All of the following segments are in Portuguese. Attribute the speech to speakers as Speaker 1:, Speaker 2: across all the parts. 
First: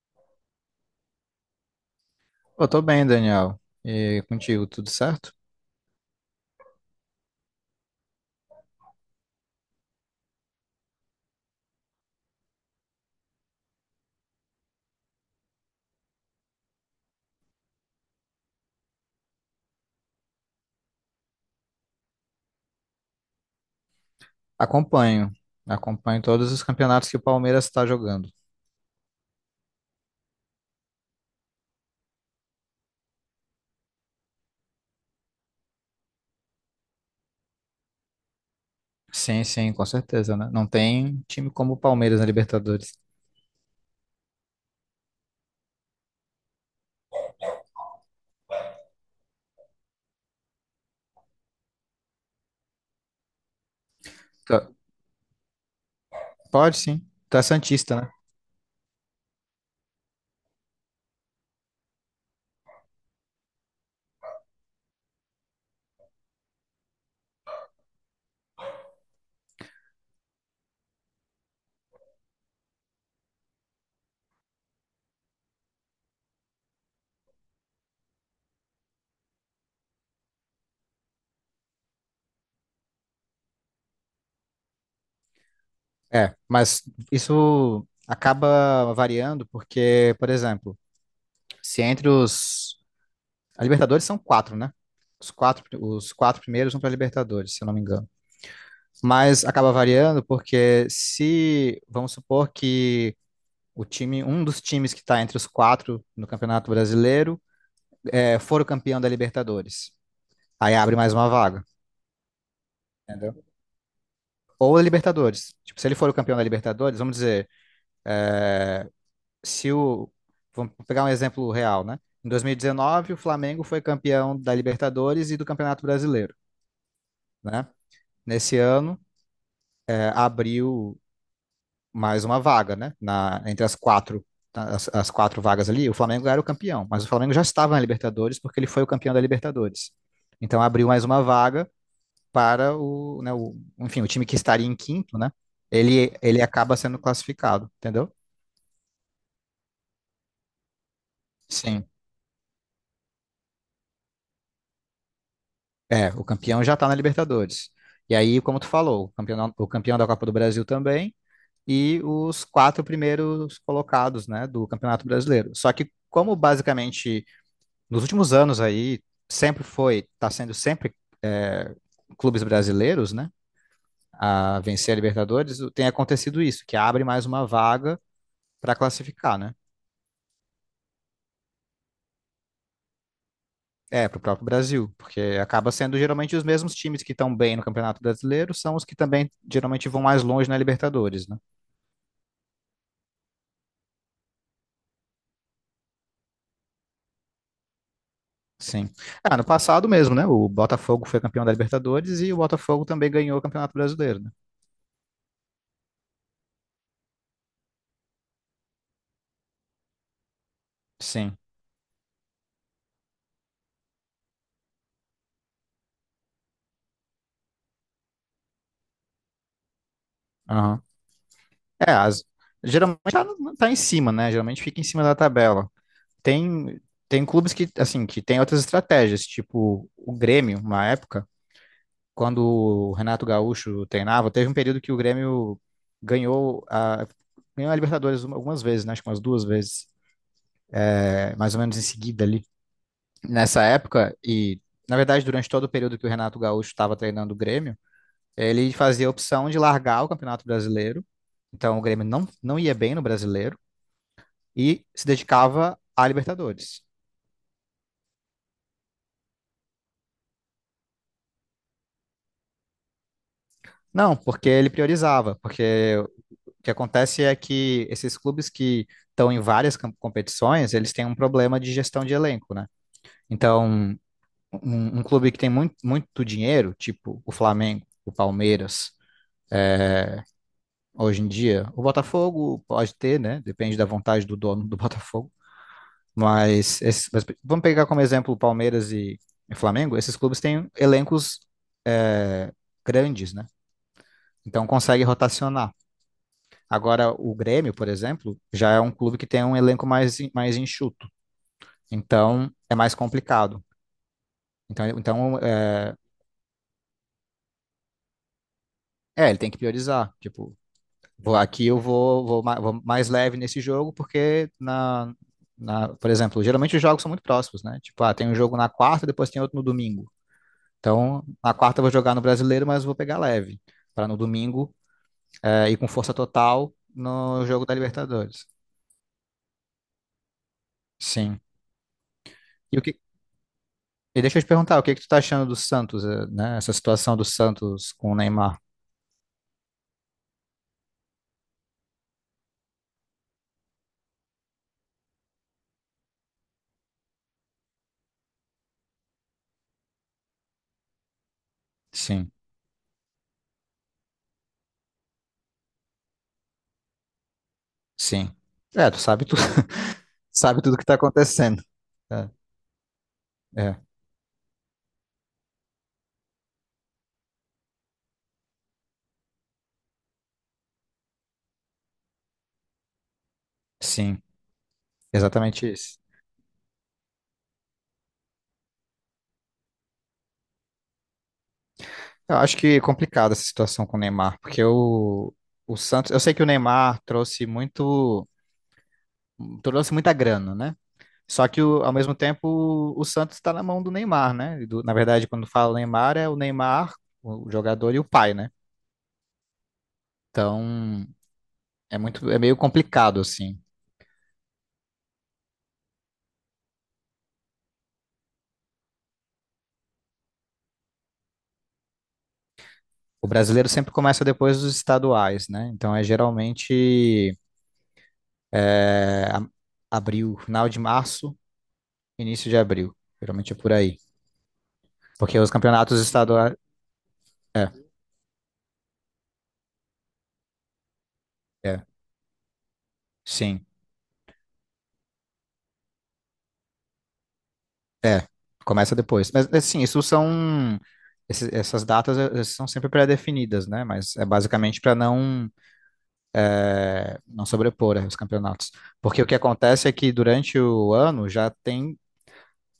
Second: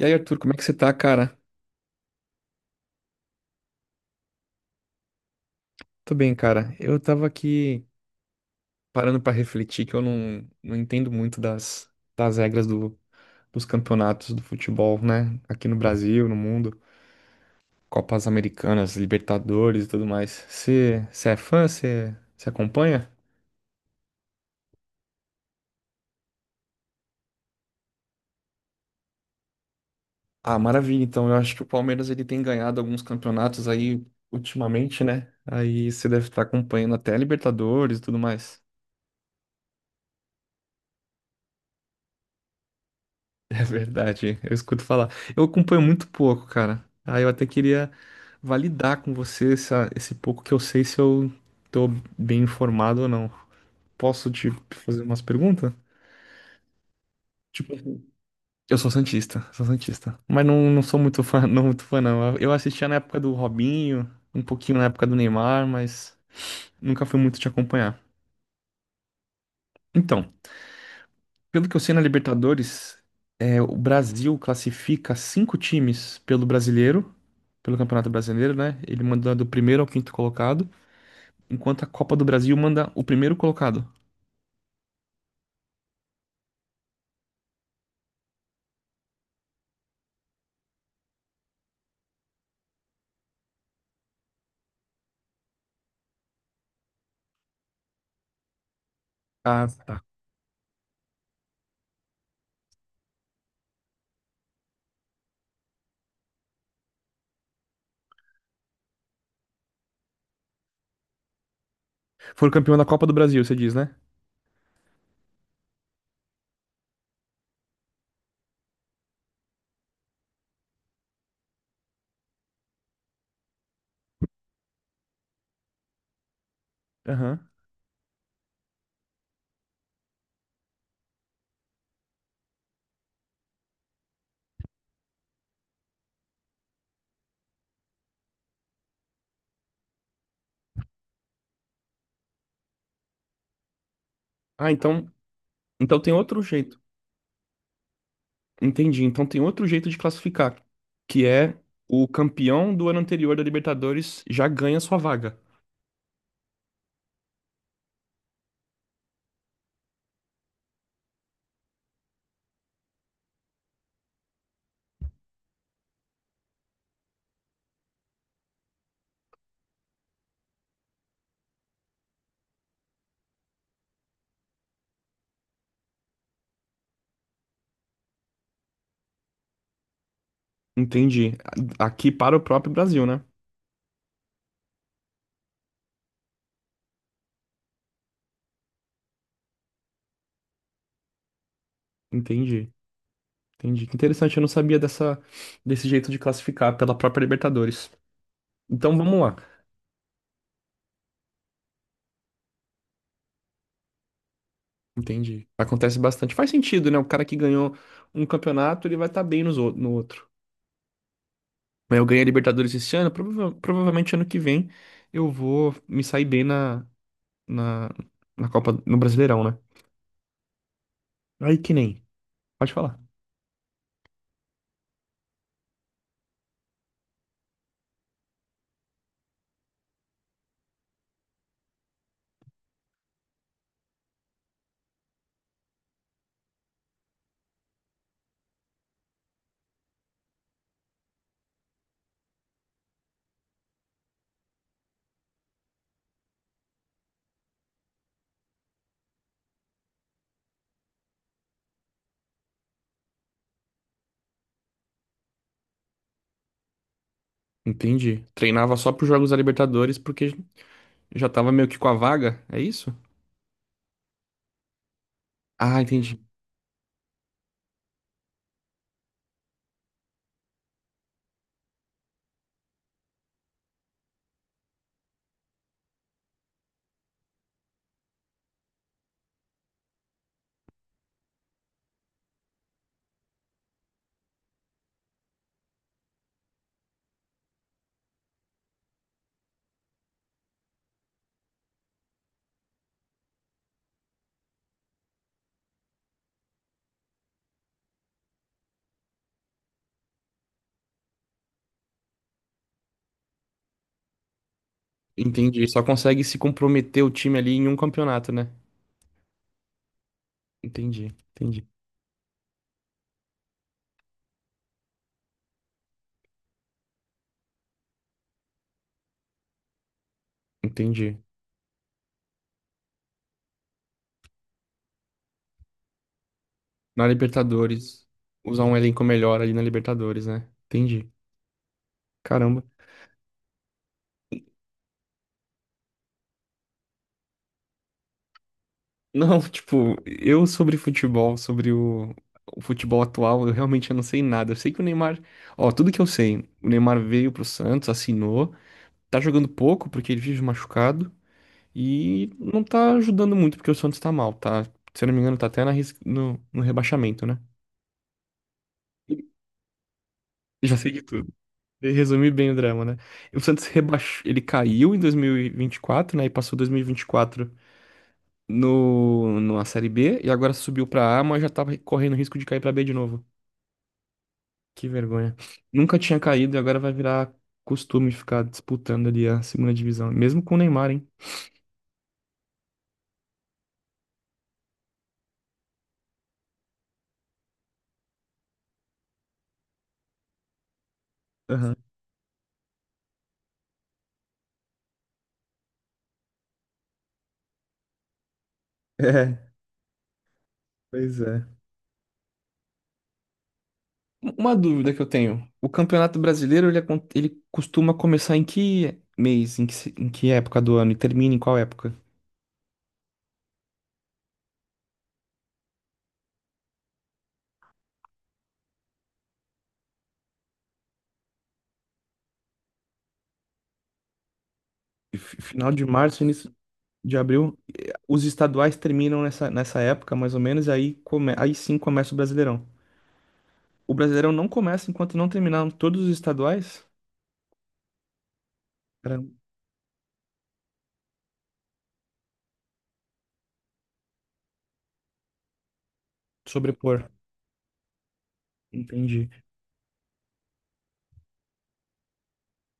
Speaker 1: E aí, Arthur, como é que você tá, cara?
Speaker 2: Eu tô bem, Daniel. E contigo, tudo certo?
Speaker 1: Tô bem, cara. Eu tava aqui parando pra refletir que eu não entendo muito das regras do, dos campeonatos do futebol, né? Aqui no Brasil, no mundo. Copas Americanas, Libertadores e tudo mais. Você é fã? Você acompanha?
Speaker 2: Acompanho. Acompanho todos os campeonatos que o Palmeiras está jogando.
Speaker 1: Ah, maravilha. Então, eu acho que o Palmeiras ele tem ganhado alguns campeonatos aí ultimamente, né? Aí você deve estar acompanhando até a Libertadores e tudo mais.
Speaker 2: Sim, sim, com certeza, né? Não tem time como o Palmeiras na Libertadores.
Speaker 1: É verdade, eu escuto falar. Eu acompanho muito pouco, cara. Aí eu até queria validar com você esse pouco que eu sei se eu tô bem informado ou não. Posso te
Speaker 2: Tá-
Speaker 1: fazer umas perguntas?
Speaker 2: Pode sim. Tu é
Speaker 1: Tipo,
Speaker 2: santista, né?
Speaker 1: eu sou santista, sou santista. Mas não sou muito fã, não muito fã, não. Eu assistia na época do Robinho, um pouquinho na época do Neymar, mas nunca fui muito te acompanhar. Então, pelo que eu sei na Libertadores, o Brasil classifica cinco times pelo Brasileiro, pelo Campeonato Brasileiro, né? Ele manda do primeiro ao quinto colocado, enquanto a Copa do Brasil manda o primeiro colocado.
Speaker 2: É, mas isso acaba variando porque, por exemplo, se entre os... A Libertadores são quatro, né? Os quatro primeiros vão para a Libertadores, se eu não me engano. Mas
Speaker 1: Ah,
Speaker 2: acaba
Speaker 1: tá.
Speaker 2: variando porque se, vamos supor que o time, um dos times que está entre os quatro no Campeonato Brasileiro, for o campeão da Libertadores. Aí abre mais uma vaga,
Speaker 1: Foi o campeão da Copa do Brasil,
Speaker 2: entendeu?
Speaker 1: você diz, né?
Speaker 2: Ou a Libertadores. Tipo, se ele for o campeão da Libertadores, vamos dizer, é, se o. Vamos pegar um exemplo real, né? Em 2019, o Flamengo foi campeão da Libertadores e do Campeonato Brasileiro,
Speaker 1: Aham.
Speaker 2: né? Nesse ano, abriu mais uma vaga, né? Na, entre as quatro, as quatro vagas ali, o Flamengo era o campeão, mas o Flamengo já estava na Libertadores porque ele foi o campeão da Libertadores. Então abriu mais uma vaga para o, né, o, enfim, o time que estaria
Speaker 1: Ah,
Speaker 2: em
Speaker 1: então,
Speaker 2: quinto, né?
Speaker 1: então
Speaker 2: Ele,
Speaker 1: tem outro
Speaker 2: ele acaba
Speaker 1: jeito.
Speaker 2: sendo classificado, entendeu?
Speaker 1: Entendi. Então tem outro jeito de classificar, que é
Speaker 2: Sim.
Speaker 1: o campeão do ano anterior da Libertadores já ganha sua vaga.
Speaker 2: É, o campeão já está na Libertadores. E aí, como tu falou, o campeão da Copa do Brasil também e os quatro primeiros colocados, né, do Campeonato Brasileiro. Só que como basicamente nos últimos anos aí, sempre foi, tá sendo sempre é, clubes brasileiros, né, a vencer a Libertadores, tem acontecido isso, que abre mais uma vaga para classificar, né?
Speaker 1: Entendi. Aqui para o próprio Brasil, né?
Speaker 2: É, para o próprio Brasil, porque acaba sendo geralmente os mesmos times que estão bem no Campeonato Brasileiro são os que também geralmente vão mais longe na Libertadores, né?
Speaker 1: Entendi. Entendi. Que interessante, eu não sabia dessa, desse jeito de classificar pela própria Libertadores.
Speaker 2: Sim.
Speaker 1: Então vamos lá.
Speaker 2: Ah, no passado mesmo, né? O Botafogo foi campeão da Libertadores e o Botafogo também ganhou o Campeonato Brasileiro, né?
Speaker 1: Entendi. Acontece bastante. Faz sentido, né? O cara que ganhou um campeonato, ele vai estar bem no outro.
Speaker 2: Sim.
Speaker 1: Mas eu ganhei a Libertadores esse ano, provavelmente ano que vem eu vou me sair bem na, na, na Copa, no Brasileirão, né?
Speaker 2: Aham.
Speaker 1: Aí que
Speaker 2: É,
Speaker 1: nem.
Speaker 2: as-
Speaker 1: Pode falar.
Speaker 2: geralmente tá, tá em cima, né? Geralmente fica em cima da tabela. Tem, tem clubes que, assim, que tem outras estratégias, tipo o Grêmio, uma época, quando o Renato Gaúcho treinava, teve um período que o Grêmio ganhou a, ganhou a Libertadores algumas vezes, né? Acho que umas duas vezes, mais ou menos em seguida ali. Nessa época, e na verdade, durante todo o período que o Renato Gaúcho estava treinando o Grêmio, ele fazia a opção de largar o Campeonato Brasileiro. Então o Grêmio não ia bem no Brasileiro e se dedicava à Libertadores.
Speaker 1: Entendi. Treinava só pros jogos da Libertadores porque já tava meio que com a vaga, é isso?
Speaker 2: Não, porque ele priorizava,
Speaker 1: Ah,
Speaker 2: porque
Speaker 1: entendi.
Speaker 2: o que acontece é que esses clubes que estão em competições, eles têm um problema de gestão de elenco, né? Então, um clube que tem muito, muito dinheiro, tipo o Flamengo, o Palmeiras, hoje em dia, o Botafogo pode ter, né? Depende da vontade do dono do Botafogo. Mas, mas vamos pegar como exemplo o Palmeiras e Flamengo. Esses clubes têm elencos é, grandes, né? Então consegue rotacionar. Agora, o Grêmio, por exemplo, já é um clube que tem um elenco mais, mais enxuto. Então, é mais complicado. Então,
Speaker 1: Entendi. Só consegue se comprometer o time ali em um campeonato, né?
Speaker 2: ele tem que priorizar. Tipo,
Speaker 1: Entendi,
Speaker 2: vou, aqui
Speaker 1: entendi,
Speaker 2: eu vou, vou, ma- vou mais leve nesse jogo, porque por exemplo, geralmente os jogos são muito próximos, né? Tipo, ah, tem um jogo na quarta, depois tem outro no domingo.
Speaker 1: entendi.
Speaker 2: Então, na quarta eu vou jogar no brasileiro, mas vou pegar leve. Para no domingo, ir com força total
Speaker 1: Na
Speaker 2: no jogo da
Speaker 1: Libertadores,
Speaker 2: Libertadores.
Speaker 1: usar um elenco melhor ali na Libertadores, né? Entendi.
Speaker 2: Sim.
Speaker 1: Caramba.
Speaker 2: E o que, e deixa eu te perguntar, o que que tu tá achando do Santos, né? Essa situação do Santos com o Neymar.
Speaker 1: Não, tipo, eu sobre futebol, o futebol atual, eu realmente não sei nada. Eu sei que o Neymar, ó, tudo que eu sei, o Neymar veio pro Santos, assinou, tá jogando pouco porque ele vive machucado
Speaker 2: Sim.
Speaker 1: e não tá ajudando muito porque o Santos tá mal, tá? Se eu não me engano, tá até na, ris- no, no rebaixamento, né?
Speaker 2: Sim. É, tu sabe tudo, sabe
Speaker 1: Já
Speaker 2: tudo que
Speaker 1: sei
Speaker 2: tá
Speaker 1: de tudo.
Speaker 2: acontecendo. É,
Speaker 1: Resumir bem o drama, né? O Santos
Speaker 2: é,
Speaker 1: rebaixou, ele caiu em 2024, né? E passou 2024 no, numa Série B e agora subiu pra A, mas já tava correndo risco de cair pra B de novo.
Speaker 2: sim,
Speaker 1: Que vergonha.
Speaker 2: exatamente
Speaker 1: Nunca
Speaker 2: isso.
Speaker 1: tinha caído e agora vai virar costume de ficar disputando ali a segunda divisão, mesmo com o Neymar, hein?
Speaker 2: Eu acho que é complicada essa situação com o Neymar, porque o Santos, eu sei que o Neymar trouxe muito, trouxe muita grana, né? Só que
Speaker 1: Aham.
Speaker 2: ao mesmo tempo o Santos está na mão do Neymar, né? Na verdade, quando fala Neymar, é o Neymar, o jogador e o pai, né?
Speaker 1: É,
Speaker 2: Então
Speaker 1: pois é.
Speaker 2: é muito, é meio complicado assim.
Speaker 1: Uma dúvida que eu tenho. O Campeonato Brasileiro, ele, ele costuma começar em que mês, em que, em que época do ano e termina em qual época?
Speaker 2: O brasileiro sempre começa depois dos estaduais, né? Então é geralmente É, a- abril, final de março, início de abril. Geralmente é por aí. Porque os
Speaker 1: Final de
Speaker 2: campeonatos
Speaker 1: março, início
Speaker 2: estaduais.
Speaker 1: de abril.
Speaker 2: É,
Speaker 1: E os estaduais terminam nessa, nessa época, mais ou menos, e aí, aí sim
Speaker 2: é,
Speaker 1: começa o Brasileirão.
Speaker 2: sim.
Speaker 1: O Brasileirão não começa enquanto não terminaram todos os estaduais?
Speaker 2: É, começa
Speaker 1: Para
Speaker 2: depois. Mas, assim, isso são. Essas datas são sempre pré-definidas, né? Mas é basicamente para não,
Speaker 1: sobrepor.
Speaker 2: não sobrepor os campeonatos. Porque o
Speaker 1: Entendi.
Speaker 2: que acontece é que durante o ano já tem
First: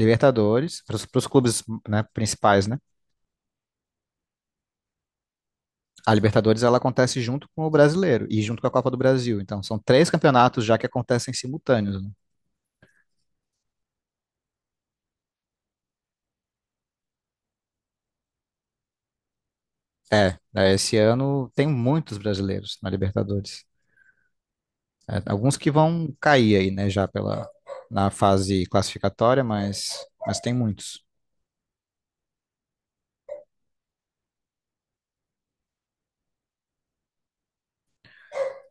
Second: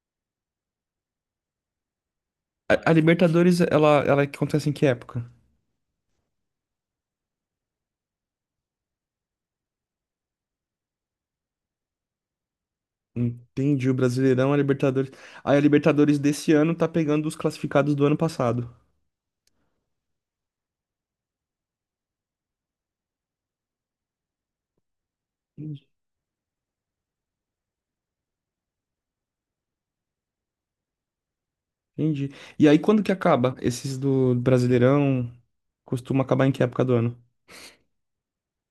Speaker 2: Libertadores, para os clubes, né, principais, né?
Speaker 1: A Libertadores, ela acontece em que época?
Speaker 2: A Libertadores ela acontece junto com o Brasileiro e junto com a Copa do Brasil. Então, são três campeonatos já que acontecem simultâneos. Né?
Speaker 1: Entendi. O Brasileirão, a Libertadores. Aí a Libertadores desse ano tá pegando os classificados do ano passado.
Speaker 2: É, né, esse ano tem muitos brasileiros na Libertadores. É, alguns que
Speaker 1: Entendi.
Speaker 2: vão cair aí, né, já pela, na fase classificatória, mas tem muitos.
Speaker 1: Entendi. E aí, quando que acaba? Esses do Brasileirão costuma acabar em que época do ano?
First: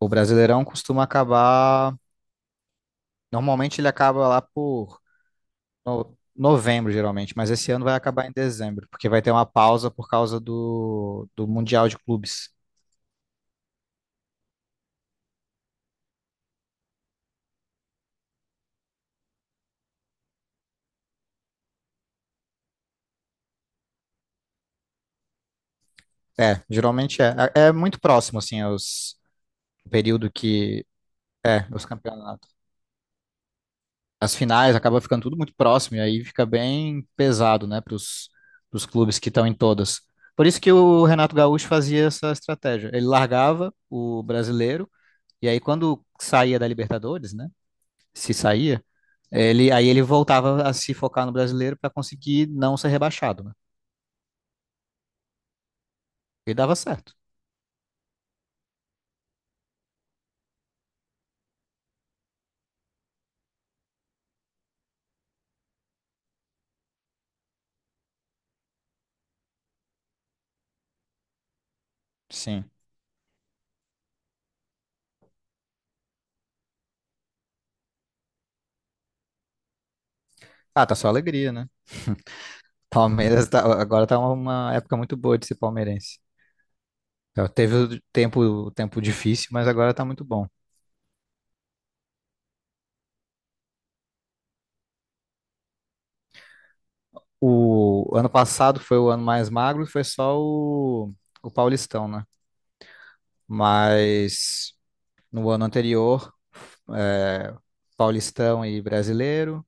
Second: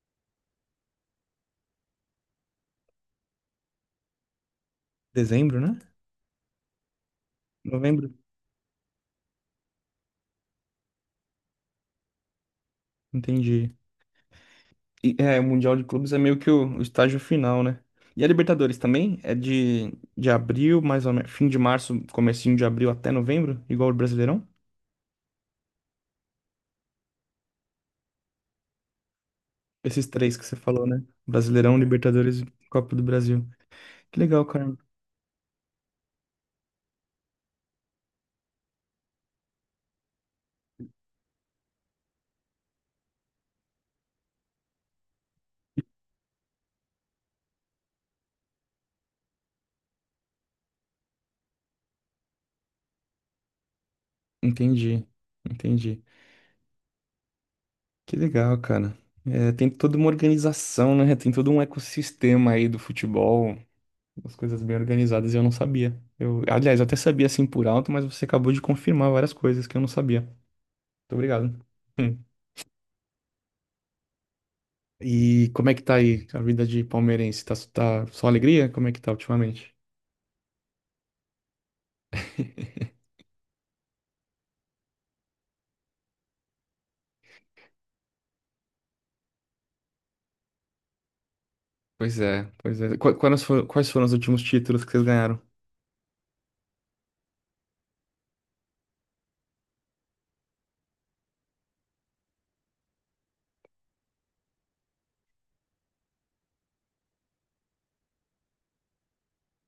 Speaker 2: O Brasileirão costuma acabar. Normalmente ele acaba lá por
Speaker 1: Dezembro, né?
Speaker 2: novembro, geralmente, mas esse ano vai
Speaker 1: Novembro?
Speaker 2: acabar em dezembro, porque vai ter uma pausa por causa do Mundial de Clubes.
Speaker 1: Entendi. E, é, o Mundial de Clubes é meio que o estágio final, né? E a Libertadores também? É de abril, mais ou menos, fim de março, comecinho de abril até novembro, igual o Brasileirão?
Speaker 2: É, geralmente é. É muito próximo, assim, os, o
Speaker 1: Esses
Speaker 2: período
Speaker 1: três que você
Speaker 2: que.
Speaker 1: falou, né?
Speaker 2: É,
Speaker 1: Brasileirão,
Speaker 2: os
Speaker 1: Libertadores e
Speaker 2: campeonatos.
Speaker 1: Copa do Brasil. Que
Speaker 2: As
Speaker 1: legal, cara.
Speaker 2: finais acaba ficando tudo muito próximo, e aí fica bem pesado, né, para os clubes que estão em todas. Por isso que o Renato Gaúcho fazia essa estratégia. Ele largava o brasileiro, e aí quando saía da Libertadores, né, se saía, aí ele voltava a se focar no brasileiro para conseguir não ser rebaixado, né?
Speaker 1: Entendi, entendi.
Speaker 2: E dava certo.
Speaker 1: Que legal, cara. É, tem toda uma organização, né? Tem todo um ecossistema aí do futebol, as coisas bem organizadas, e eu não sabia. Eu, aliás, eu até sabia assim por alto, mas você acabou de confirmar várias coisas que eu não sabia. Muito obrigado.
Speaker 2: Sim.
Speaker 1: E como é que tá aí a vida de palmeirense? Tá só alegria? Como é que tá ultimamente?
Speaker 2: Ah, tá só alegria, né? Palmeiras tá, agora tá uma época muito boa de ser palmeirense. Então, teve o tempo difícil, mas agora tá muito bom.
Speaker 1: Pois é, pois é. Quais foram os últimos títulos que vocês ganharam?
Speaker 2: O ano passado foi o ano mais magro, foi só o Paulistão, né? Mas no ano anterior, é, Paulistão e Brasileiro.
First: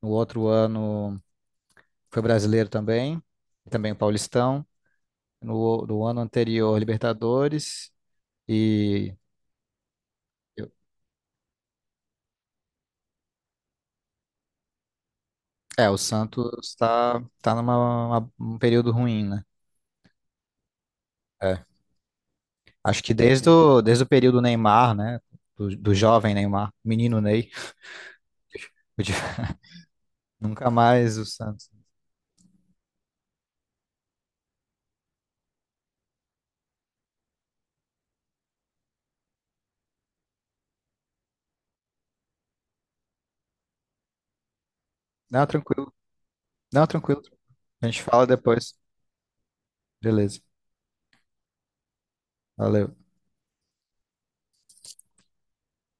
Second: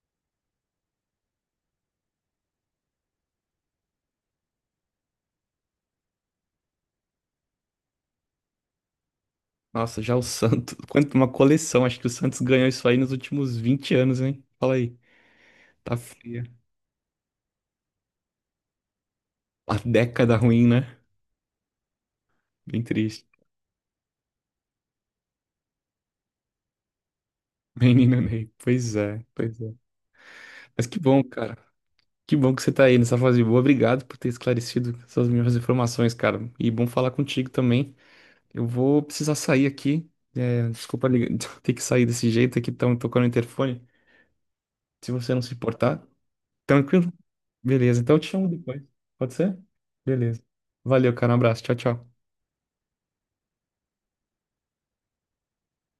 Speaker 2: No outro ano foi Brasileiro também, e também o Paulistão. No ano anterior, Libertadores. E
Speaker 1: Nossa, já o Santos. Quanto uma coleção. Acho que o Santos ganhou isso aí nos últimos 20 anos, hein? Fala aí.
Speaker 2: é,
Speaker 1: Tá
Speaker 2: o
Speaker 1: fria.
Speaker 2: Santos está tá tá numa um período ruim, né?
Speaker 1: A década ruim, né?
Speaker 2: É.
Speaker 1: Bem
Speaker 2: Acho que
Speaker 1: triste.
Speaker 2: desde desde o período Neymar, né? Do jovem Neymar, menino Ney,
Speaker 1: Menino Ney. Pois é, pois é.
Speaker 2: nunca
Speaker 1: Mas que
Speaker 2: mais
Speaker 1: bom,
Speaker 2: o
Speaker 1: cara.
Speaker 2: Santos.
Speaker 1: Que bom que você tá aí nessa fase boa. Obrigado por ter esclarecido essas minhas informações, cara. E bom falar contigo também. Eu vou precisar sair aqui. É, desculpa ter que sair desse jeito aqui, estão tocando o interfone. Se você não
Speaker 2: Não,
Speaker 1: se
Speaker 2: tranquilo.
Speaker 1: importar,
Speaker 2: Não,
Speaker 1: tranquilo?
Speaker 2: tranquilo. A
Speaker 1: Beleza,
Speaker 2: gente
Speaker 1: então eu
Speaker 2: fala
Speaker 1: te chamo
Speaker 2: depois.
Speaker 1: depois. Pode ser? Beleza.
Speaker 2: Beleza.
Speaker 1: Valeu, cara. Um abraço. Tchau, tchau.
Speaker 2: Valeu.